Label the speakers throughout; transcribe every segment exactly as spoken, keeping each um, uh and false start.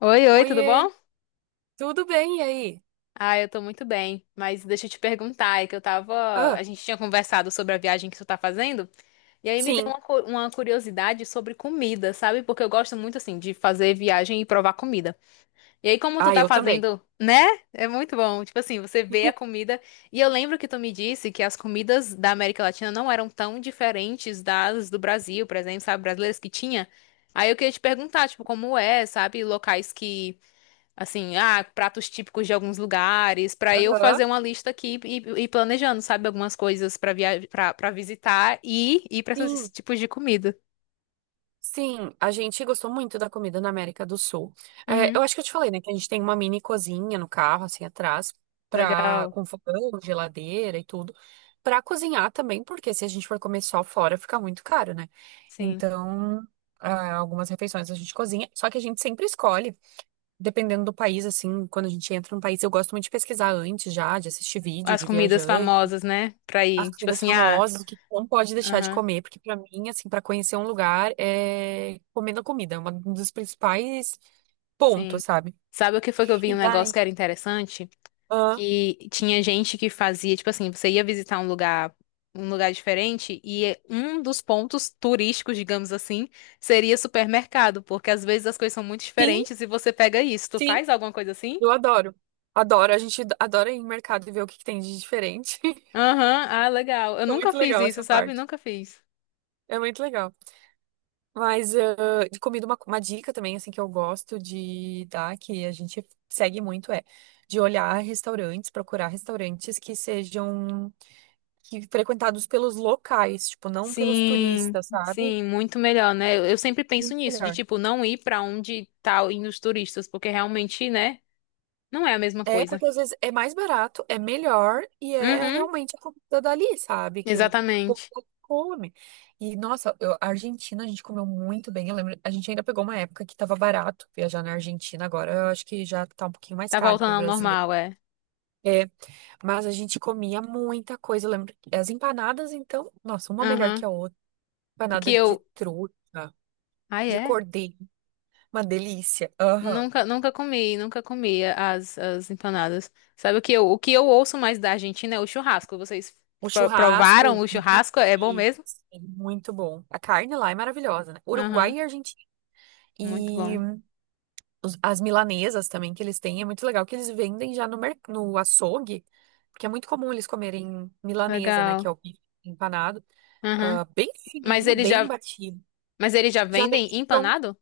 Speaker 1: Oi, oi, tudo
Speaker 2: Oiê,
Speaker 1: bom?
Speaker 2: tudo bem e aí?
Speaker 1: Ah, eu tô muito bem, mas deixa eu te perguntar, é que eu tava,
Speaker 2: Ah,
Speaker 1: a gente tinha conversado sobre a viagem que tu tá fazendo, e aí me deu
Speaker 2: sim.
Speaker 1: uma, cu- uma curiosidade sobre comida, sabe? Porque eu gosto muito, assim, de fazer viagem e provar comida. E aí, como tu
Speaker 2: Ah,
Speaker 1: tá
Speaker 2: eu também.
Speaker 1: fazendo, né? É muito bom, tipo assim, você vê a comida, e eu lembro que tu me disse que as comidas da América Latina não eram tão diferentes das do Brasil, por exemplo, sabe, brasileiras que tinha. Aí eu queria te perguntar, tipo, como é, sabe, locais que assim, ah, pratos típicos de alguns lugares, pra eu
Speaker 2: Aham.
Speaker 1: fazer uma lista aqui e e ir planejando, sabe, algumas coisas pra via para para visitar e ir pra esses
Speaker 2: Sim,
Speaker 1: tipos de comida.
Speaker 2: sim. A gente gostou muito da comida na América do Sul. É,
Speaker 1: Uhum.
Speaker 2: eu acho que eu te falei, né, que a gente tem uma mini cozinha no carro, assim, atrás, pra,
Speaker 1: Legal.
Speaker 2: com fogão, geladeira e tudo, pra cozinhar também, porque se a gente for comer só fora, fica muito caro, né?
Speaker 1: Sim.
Speaker 2: Então, ah, algumas refeições a gente cozinha, só que a gente sempre escolhe, dependendo do país, assim, quando a gente entra num país, eu gosto muito de pesquisar antes já, de assistir vídeo
Speaker 1: As
Speaker 2: de
Speaker 1: comidas
Speaker 2: viajante.
Speaker 1: famosas, né? Pra
Speaker 2: As
Speaker 1: ir, tipo
Speaker 2: comidas
Speaker 1: assim, ah,
Speaker 2: famosas, o que não pode deixar de
Speaker 1: aham,
Speaker 2: comer, porque pra mim, assim, pra conhecer um lugar é comendo a comida, é um dos principais
Speaker 1: sim.
Speaker 2: pontos, sabe?
Speaker 1: Sabe o que foi que eu vi
Speaker 2: E
Speaker 1: um negócio
Speaker 2: daí,
Speaker 1: que era interessante?
Speaker 2: ah,
Speaker 1: Que tinha gente que fazia, tipo assim, você ia visitar um lugar, um lugar diferente e um dos pontos turísticos, digamos assim, seria supermercado, porque às vezes as coisas são muito
Speaker 2: sim,
Speaker 1: diferentes e você pega isso. Tu
Speaker 2: sim,
Speaker 1: faz alguma coisa assim?
Speaker 2: eu adoro. Adoro, a gente adora ir em mercado e ver o que que tem de diferente.
Speaker 1: Aham, ah, legal. Eu
Speaker 2: É
Speaker 1: nunca
Speaker 2: muito
Speaker 1: fiz
Speaker 2: legal
Speaker 1: isso,
Speaker 2: essa
Speaker 1: sabe?
Speaker 2: parte.
Speaker 1: Nunca fiz.
Speaker 2: É muito legal. Mas ah, de comida, uma, uma dica também, assim, que eu gosto de dar, que a gente segue muito, é de olhar restaurantes, procurar restaurantes que sejam que frequentados pelos locais, tipo, não pelos
Speaker 1: Sim,
Speaker 2: turistas, sabe?
Speaker 1: sim, muito melhor, né? Eu, eu sempre penso
Speaker 2: Muito
Speaker 1: nisso, de
Speaker 2: melhor.
Speaker 1: tipo, não ir pra onde tá indo os turistas, porque realmente, né, não é a mesma
Speaker 2: É,
Speaker 1: coisa.
Speaker 2: porque às vezes é mais barato, é melhor e é
Speaker 1: Uhum,
Speaker 2: realmente a comida dali, sabe? Que o que o povo
Speaker 1: exatamente.
Speaker 2: come. E, nossa, eu- a Argentina a gente comeu muito bem. Eu lembro, a gente ainda pegou uma época que tava barato viajar na Argentina. Agora eu acho que já tá um pouquinho mais
Speaker 1: Tá
Speaker 2: caro pro
Speaker 1: voltando ao
Speaker 2: brasileiro.
Speaker 1: normal, é.
Speaker 2: É, mas a gente comia muita coisa. Eu lembro que as empanadas, então, nossa, uma melhor que
Speaker 1: Aham.
Speaker 2: a outra.
Speaker 1: O que
Speaker 2: Empanada de
Speaker 1: eu.
Speaker 2: truta,
Speaker 1: Ah,
Speaker 2: de
Speaker 1: é?
Speaker 2: cordeiro, uma delícia. Aham.
Speaker 1: Nunca, nunca comi, nunca comi as, as empanadas. Sabe o que eu, o que eu ouço mais da Argentina é o churrasco. Vocês
Speaker 2: O
Speaker 1: pro- provaram
Speaker 2: churrasco,
Speaker 1: o
Speaker 2: bife,
Speaker 1: churrasco? É bom mesmo?
Speaker 2: sim, muito bom. A carne lá é maravilhosa, né? Uruguai
Speaker 1: Aham,
Speaker 2: e Argentina.
Speaker 1: muito
Speaker 2: E
Speaker 1: bom.
Speaker 2: os- as milanesas também que eles têm, é muito legal que eles vendem já no, mer- no açougue, porque é muito comum eles comerem milanesa, né? Que
Speaker 1: Legal.
Speaker 2: é o bife empanado,
Speaker 1: Aham.
Speaker 2: ah, bem
Speaker 1: Mas
Speaker 2: fininho,
Speaker 1: eles
Speaker 2: bem
Speaker 1: já,
Speaker 2: batido.
Speaker 1: mas eles já
Speaker 2: Já vende
Speaker 1: vendem
Speaker 2: pronto.
Speaker 1: empanado?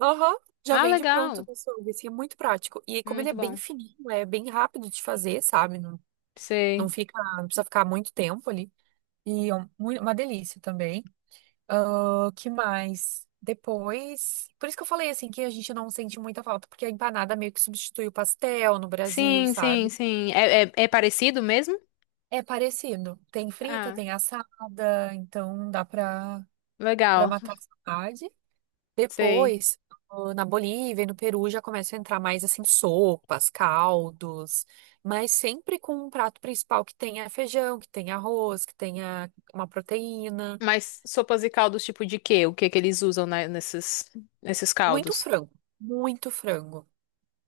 Speaker 2: Aham, já
Speaker 1: Ah,
Speaker 2: vem de pronto
Speaker 1: legal.
Speaker 2: do açougue, assim, é muito prático. E como ele é
Speaker 1: Muito
Speaker 2: bem
Speaker 1: bom.
Speaker 2: fininho, é bem rápido de fazer, sabe? Não, não
Speaker 1: Sei.
Speaker 2: fica, não precisa ficar muito tempo ali. E é um- mui- uma delícia também. Ah, que mais? Depois. Por isso que eu falei assim que a gente não sente muita falta, porque a empanada meio que substitui o pastel no Brasil,
Speaker 1: Sim, sim,
Speaker 2: sabe?
Speaker 1: sim. É, é, é parecido mesmo?
Speaker 2: É parecido. Tem frita,
Speaker 1: Ah,
Speaker 2: tem assada, então dá pra, pra
Speaker 1: legal.
Speaker 2: matar a saudade.
Speaker 1: Sei.
Speaker 2: Depois, ah, na Bolívia e no Peru já começa a entrar mais assim sopas, caldos, mas sempre com um prato principal que tenha feijão, que tenha arroz, que tenha uma proteína.
Speaker 1: Mas sopas e caldos tipo de quê? O que que eles usam na- nesses, nesses
Speaker 2: Muito
Speaker 1: caldos?
Speaker 2: frango, muito frango.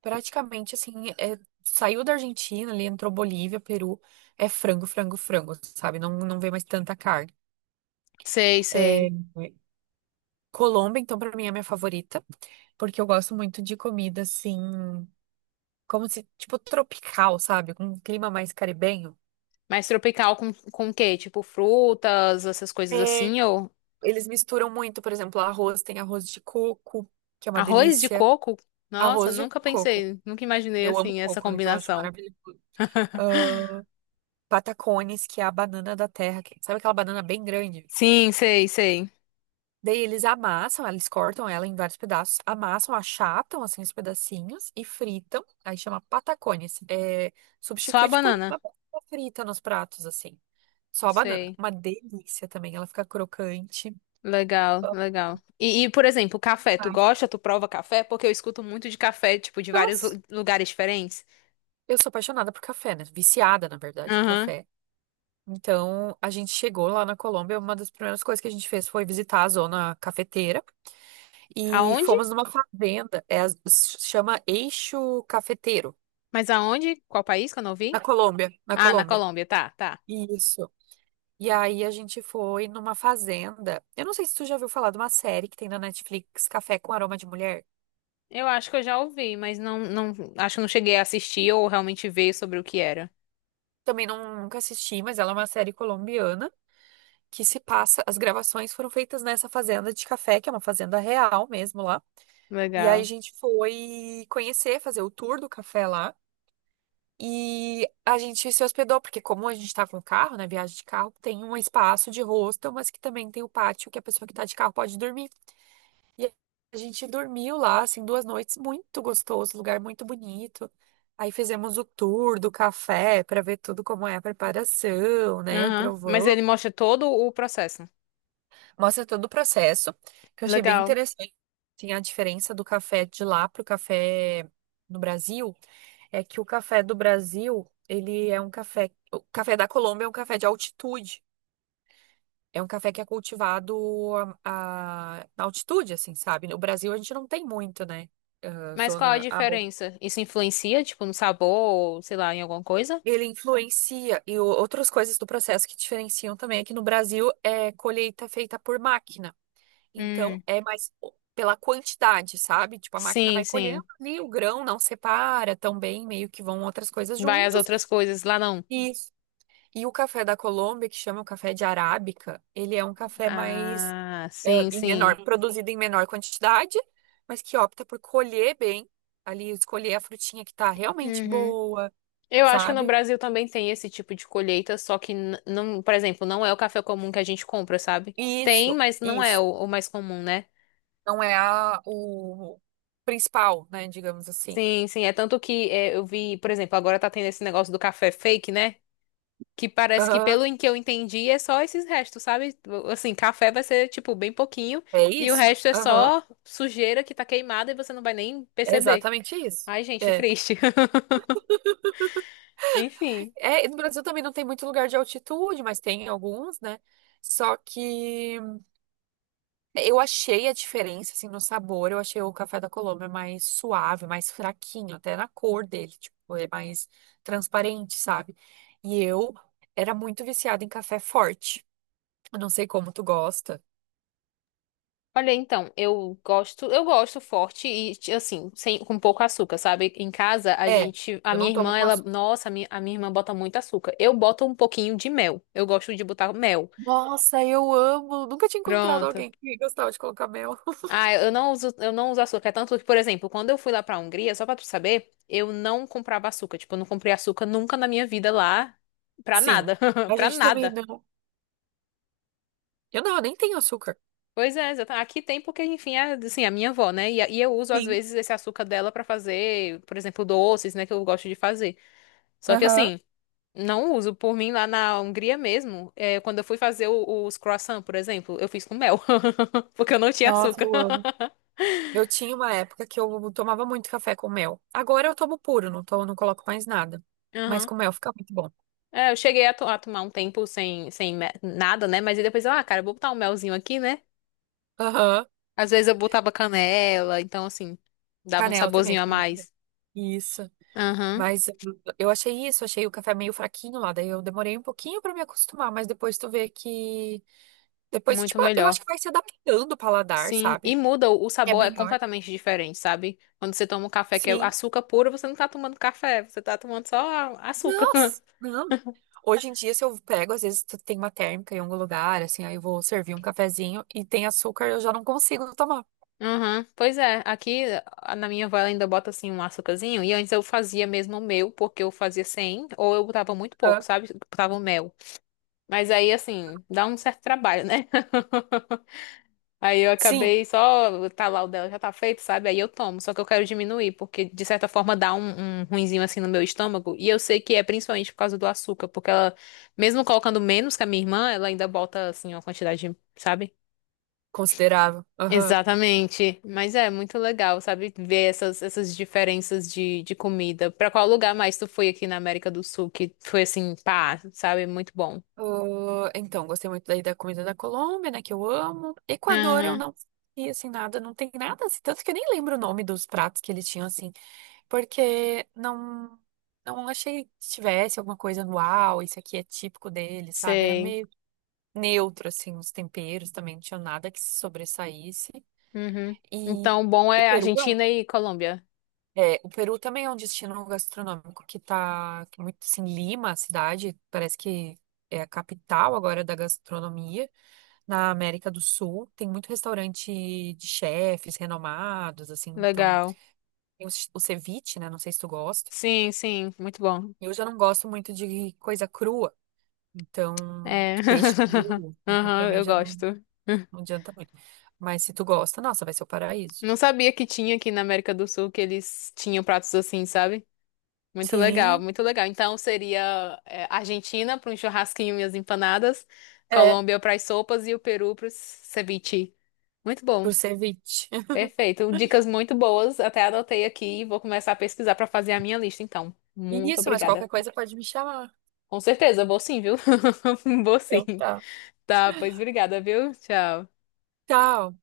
Speaker 2: Praticamente assim, é- saiu da Argentina, ali entrou Bolívia, Peru, é frango, frango, frango, sabe? Não, não vê mais tanta carne.
Speaker 1: Sei,
Speaker 2: É,
Speaker 1: sei.
Speaker 2: Colômbia, então, pra mim é a minha favorita, porque eu gosto muito de comida assim, como se, tipo, tropical, sabe? Com um clima mais caribenho.
Speaker 1: Mais tropical com, com o quê? Tipo frutas, essas coisas
Speaker 2: É,
Speaker 1: assim, ou
Speaker 2: eles misturam muito, por exemplo, arroz, tem arroz de coco, que é uma
Speaker 1: arroz de
Speaker 2: delícia.
Speaker 1: coco? Nossa,
Speaker 2: Arroz de
Speaker 1: nunca
Speaker 2: coco.
Speaker 1: pensei, nunca
Speaker 2: E
Speaker 1: imaginei
Speaker 2: Eu amo
Speaker 1: assim essa
Speaker 2: coco, né? Então eu acho
Speaker 1: combinação.
Speaker 2: maravilhoso. Patacones, que é a banana da terra, que- sabe aquela banana bem grande?
Speaker 1: Sim, sei, sei.
Speaker 2: Daí eles amassam, eles cortam ela em vários pedaços, amassam, achatam assim os pedacinhos e fritam. Aí chama patacones. É,
Speaker 1: Só a
Speaker 2: substitui tipo
Speaker 1: banana.
Speaker 2: a batata frita nos pratos assim. Só a banana.
Speaker 1: Sei.
Speaker 2: Uma delícia também, ela fica crocante.
Speaker 1: Legal, legal. E, e, por exemplo, café, tu
Speaker 2: Ai,
Speaker 1: gosta? Tu prova café? Porque eu escuto muito de café, tipo, de vários
Speaker 2: nossa,
Speaker 1: lu- lugares diferentes.
Speaker 2: eu sou apaixonada por café, né? Viciada, na verdade, em
Speaker 1: Aham.
Speaker 2: café. Então, a gente chegou lá na Colômbia, uma das primeiras coisas que a gente fez foi visitar a zona cafeteira e
Speaker 1: Aonde?
Speaker 2: fomos numa fazenda, é, a- chama Eixo Cafeteiro.
Speaker 1: Mas aonde? Qual país que eu não
Speaker 2: Na
Speaker 1: vi?
Speaker 2: Colômbia, na
Speaker 1: Ah, na
Speaker 2: Colômbia.
Speaker 1: Colômbia, tá, tá.
Speaker 2: Isso. E aí a gente foi numa fazenda. Eu não sei se tu já ouviu falar de uma série que tem na Netflix, Café com Aroma de Mulher.
Speaker 1: Eu acho que eu já ouvi, mas não, não, acho que eu não cheguei a assistir ou realmente ver sobre o que era.
Speaker 2: Também não, nunca assisti, mas ela é uma série colombiana que se passa. As gravações foram feitas nessa fazenda de café, que é uma fazenda real mesmo lá. E aí a
Speaker 1: Legal.
Speaker 2: gente foi conhecer, fazer o tour do café lá. E a gente se hospedou, porque como a gente tá com carro, né, viagem de carro, tem um espaço de hostel, mas que também tem o pátio que a pessoa que tá de carro pode dormir. E a gente dormiu lá, assim, duas noites, muito gostoso, lugar muito bonito. Aí fizemos o tour do café para ver tudo como é a preparação, né?
Speaker 1: Aham. Mas
Speaker 2: Provou.
Speaker 1: ele mostra todo o processo.
Speaker 2: Mostra todo o processo, que eu achei bem
Speaker 1: Legal.
Speaker 2: interessante. Assim, a diferença do café de lá pro café no Brasil é que o café do Brasil, ele é um café. O café da Colômbia é um café de altitude. É um café que é cultivado a- a- na altitude, assim, sabe? No Brasil a gente não tem muito, né? Ah,
Speaker 1: Mas qual a
Speaker 2: zona.
Speaker 1: diferença? Isso influencia, tipo, no sabor ou, sei lá, em alguma coisa?
Speaker 2: Ele influencia e o- outras coisas do processo que diferenciam também aqui no Brasil é colheita feita por máquina. Então
Speaker 1: Hum.
Speaker 2: é mais o- pela quantidade, sabe? Tipo, a máquina
Speaker 1: Sim,
Speaker 2: vai colhendo
Speaker 1: sim.
Speaker 2: ali, o grão não separa também, meio que vão outras coisas
Speaker 1: Vai as
Speaker 2: juntos.
Speaker 1: outras coisas lá não.
Speaker 2: Isso. E o café da Colômbia, que chama o café de arábica, ele é um café mais
Speaker 1: Ah,
Speaker 2: é,
Speaker 1: sim,
Speaker 2: em
Speaker 1: sim.
Speaker 2: menor, produzido em menor quantidade, mas que opta por colher bem, ali escolher a frutinha que tá realmente
Speaker 1: Uhum.
Speaker 2: boa,
Speaker 1: Eu acho que no
Speaker 2: sabe?
Speaker 1: Brasil também tem esse tipo de colheita, só que n- não, por exemplo, não é o café comum que a gente compra, sabe? Tem,
Speaker 2: Isso,
Speaker 1: mas não é
Speaker 2: isso.
Speaker 1: o o mais comum, né?
Speaker 2: Não é a, o principal, né? Digamos assim.
Speaker 1: Sim, sim. É tanto que é, eu vi, por exemplo, agora tá tendo esse negócio do café fake, né? Que parece que,
Speaker 2: Aham.
Speaker 1: pelo em que eu entendi, é só esses restos, sabe? Assim, café vai ser, tipo, bem pouquinho
Speaker 2: É
Speaker 1: e o
Speaker 2: isso?
Speaker 1: resto é
Speaker 2: Aham.
Speaker 1: só sujeira que tá queimada e você não vai nem
Speaker 2: É
Speaker 1: perceber.
Speaker 2: exatamente isso.
Speaker 1: Ai, gente,
Speaker 2: É.
Speaker 1: triste. Enfim.
Speaker 2: É, e no Brasil também não tem muito lugar de altitude, mas tem alguns, né? Só que eu achei a diferença, assim, no sabor. Eu achei o café da Colômbia mais suave, mais fraquinho, até na cor dele, tipo, é mais transparente, sabe? E eu era muito viciada em café forte. Eu não sei como tu gosta.
Speaker 1: Olha, então, eu gosto, eu gosto forte e ti- assim, sem com pouco açúcar, sabe? Em casa a
Speaker 2: É,
Speaker 1: gente, a
Speaker 2: eu
Speaker 1: minha
Speaker 2: não tomo
Speaker 1: irmã,
Speaker 2: com
Speaker 1: ela,
Speaker 2: açúcar.
Speaker 1: nossa, a minha, a minha irmã bota muito açúcar. Eu boto um pouquinho de mel. Eu gosto de botar mel.
Speaker 2: Nossa, eu amo. Nunca tinha encontrado
Speaker 1: Pronto.
Speaker 2: alguém que gostava de colocar mel.
Speaker 1: Ah, eu não uso, eu não uso açúcar. É tanto que, por exemplo, quando eu fui lá pra Hungria, só pra tu saber, eu não comprava açúcar. Tipo, eu não comprei açúcar nunca na minha vida lá, pra
Speaker 2: Sim,
Speaker 1: nada,
Speaker 2: a
Speaker 1: pra
Speaker 2: gente também
Speaker 1: nada.
Speaker 2: não. Eu não, eu nem tenho açúcar.
Speaker 1: Pois é, exata- aqui tem porque, enfim, é, assim, a minha avó, né? E, a- e eu uso, às
Speaker 2: Sim.
Speaker 1: vezes, esse açúcar dela pra fazer, por exemplo, doces, né, que eu gosto de fazer. Só que,
Speaker 2: Aham.
Speaker 1: assim, não uso. Por mim, lá na Hungria mesmo, é, quando eu fui fazer o- os croissant, por exemplo, eu fiz com mel, porque eu não tinha
Speaker 2: Nossa,
Speaker 1: açúcar.
Speaker 2: eu amo. Eu tinha uma época que eu tomava muito café com mel. Agora eu tomo puro, não tomo, não coloco mais nada. Mas
Speaker 1: Aham.
Speaker 2: com mel fica muito bom.
Speaker 1: É, eu cheguei a, to- a tomar um tempo sem, sem me- nada, né? Mas aí depois, eu, ah, cara, eu vou botar um melzinho aqui, né?
Speaker 2: Aham.
Speaker 1: Às vezes eu botava canela, então assim, dava um
Speaker 2: Canela também
Speaker 1: saborzinho a
Speaker 2: fica muito bom.
Speaker 1: mais.
Speaker 2: Isso.
Speaker 1: Aham,
Speaker 2: Mas eu eu achei isso, achei o café meio fraquinho lá, daí eu demorei um pouquinho pra me acostumar, mas depois tu vê que depois
Speaker 1: muito
Speaker 2: tipo, eu acho
Speaker 1: melhor.
Speaker 2: que vai se adaptando o paladar,
Speaker 1: Sim, e
Speaker 2: sabe?
Speaker 1: muda, o o
Speaker 2: É
Speaker 1: sabor é
Speaker 2: melhor.
Speaker 1: completamente diferente, sabe? Quando você toma um café que é
Speaker 2: Sim,
Speaker 1: açúcar puro, você não tá tomando café, você tá tomando só a- açúcar.
Speaker 2: nossa, não. Hoje em dia, se eu pego, às vezes tu tem uma térmica em algum lugar, assim, aí eu vou servir um cafezinho e tem açúcar, eu já não consigo tomar.
Speaker 1: Aham, pois é, aqui a- na minha avó ela ainda bota assim um açúcarzinho, e antes eu fazia mesmo o meu, porque eu fazia sem, ou eu botava muito pouco,
Speaker 2: Hã?
Speaker 1: sabe? Botava o mel. Mas aí, assim, dá um certo trabalho, né? Aí eu
Speaker 2: Sim,
Speaker 1: acabei só, tá lá o dela já tá feito, sabe? Aí eu tomo, só que eu quero diminuir, porque de certa forma dá um, um ruinzinho assim no meu estômago. E eu sei que é principalmente por causa do açúcar, porque ela, mesmo colocando menos que a minha irmã, ela ainda bota, assim, uma quantidade, sabe?
Speaker 2: considerável. Aham.
Speaker 1: Exatamente. Mas é muito legal, sabe? Ver essas, essas diferenças de, de comida. Pra qual lugar mais tu foi aqui na América do Sul que foi assim, pá, sabe? Muito bom.
Speaker 2: Ah, então, gostei muito daí da comida da Colômbia, né, que eu amo. Equador, eu
Speaker 1: Aham,
Speaker 2: não e assim nada, não tem nada, assim, tanto que eu nem lembro o nome dos pratos que eles tinham assim, porque não não achei que tivesse alguma coisa no uau, isso aqui é típico deles, sabe? Era
Speaker 1: sei.
Speaker 2: meio neutro, assim, os temperos também não tinham nada que se sobressaísse.
Speaker 1: Uhum.
Speaker 2: E
Speaker 1: Então, bom
Speaker 2: o
Speaker 1: é
Speaker 2: Peru é, um,
Speaker 1: Argentina e Colômbia.
Speaker 2: é, o Peru também é um destino gastronômico que tá que é muito assim, Lima, a cidade, parece que é a capital agora da gastronomia na América do Sul. Tem muito restaurante de chefes renomados, assim, então
Speaker 1: Legal.
Speaker 2: tem o, o ceviche, né? Não sei se tu gosta.
Speaker 1: Sim, sim, muito bom.
Speaker 2: Eu já não gosto muito de coisa crua, então,
Speaker 1: É.
Speaker 2: de peixe cru, então pra
Speaker 1: Aham,
Speaker 2: mim
Speaker 1: eu
Speaker 2: já não
Speaker 1: gosto.
Speaker 2: Não adianta muito. Mas se tu gosta, nossa, vai ser o paraíso.
Speaker 1: Não sabia que tinha aqui na América do Sul que eles tinham pratos assim, sabe? Muito legal,
Speaker 2: Sim,
Speaker 1: muito legal. Então seria é, Argentina para um churrasquinho e as empanadas,
Speaker 2: é,
Speaker 1: Colômbia para as sopas e o Peru para o ceviche. Muito bom,
Speaker 2: por ceviche.
Speaker 1: perfeito. Dicas muito boas, até anotei aqui e vou começar a pesquisar para fazer a minha lista, então. Muito
Speaker 2: Isso, mas qualquer
Speaker 1: obrigada.
Speaker 2: coisa pode me chamar.
Speaker 1: Com certeza, vou sim, viu? Vou sim.
Speaker 2: Então tá.
Speaker 1: Tá, pois obrigada, viu? Tchau.
Speaker 2: Tchau.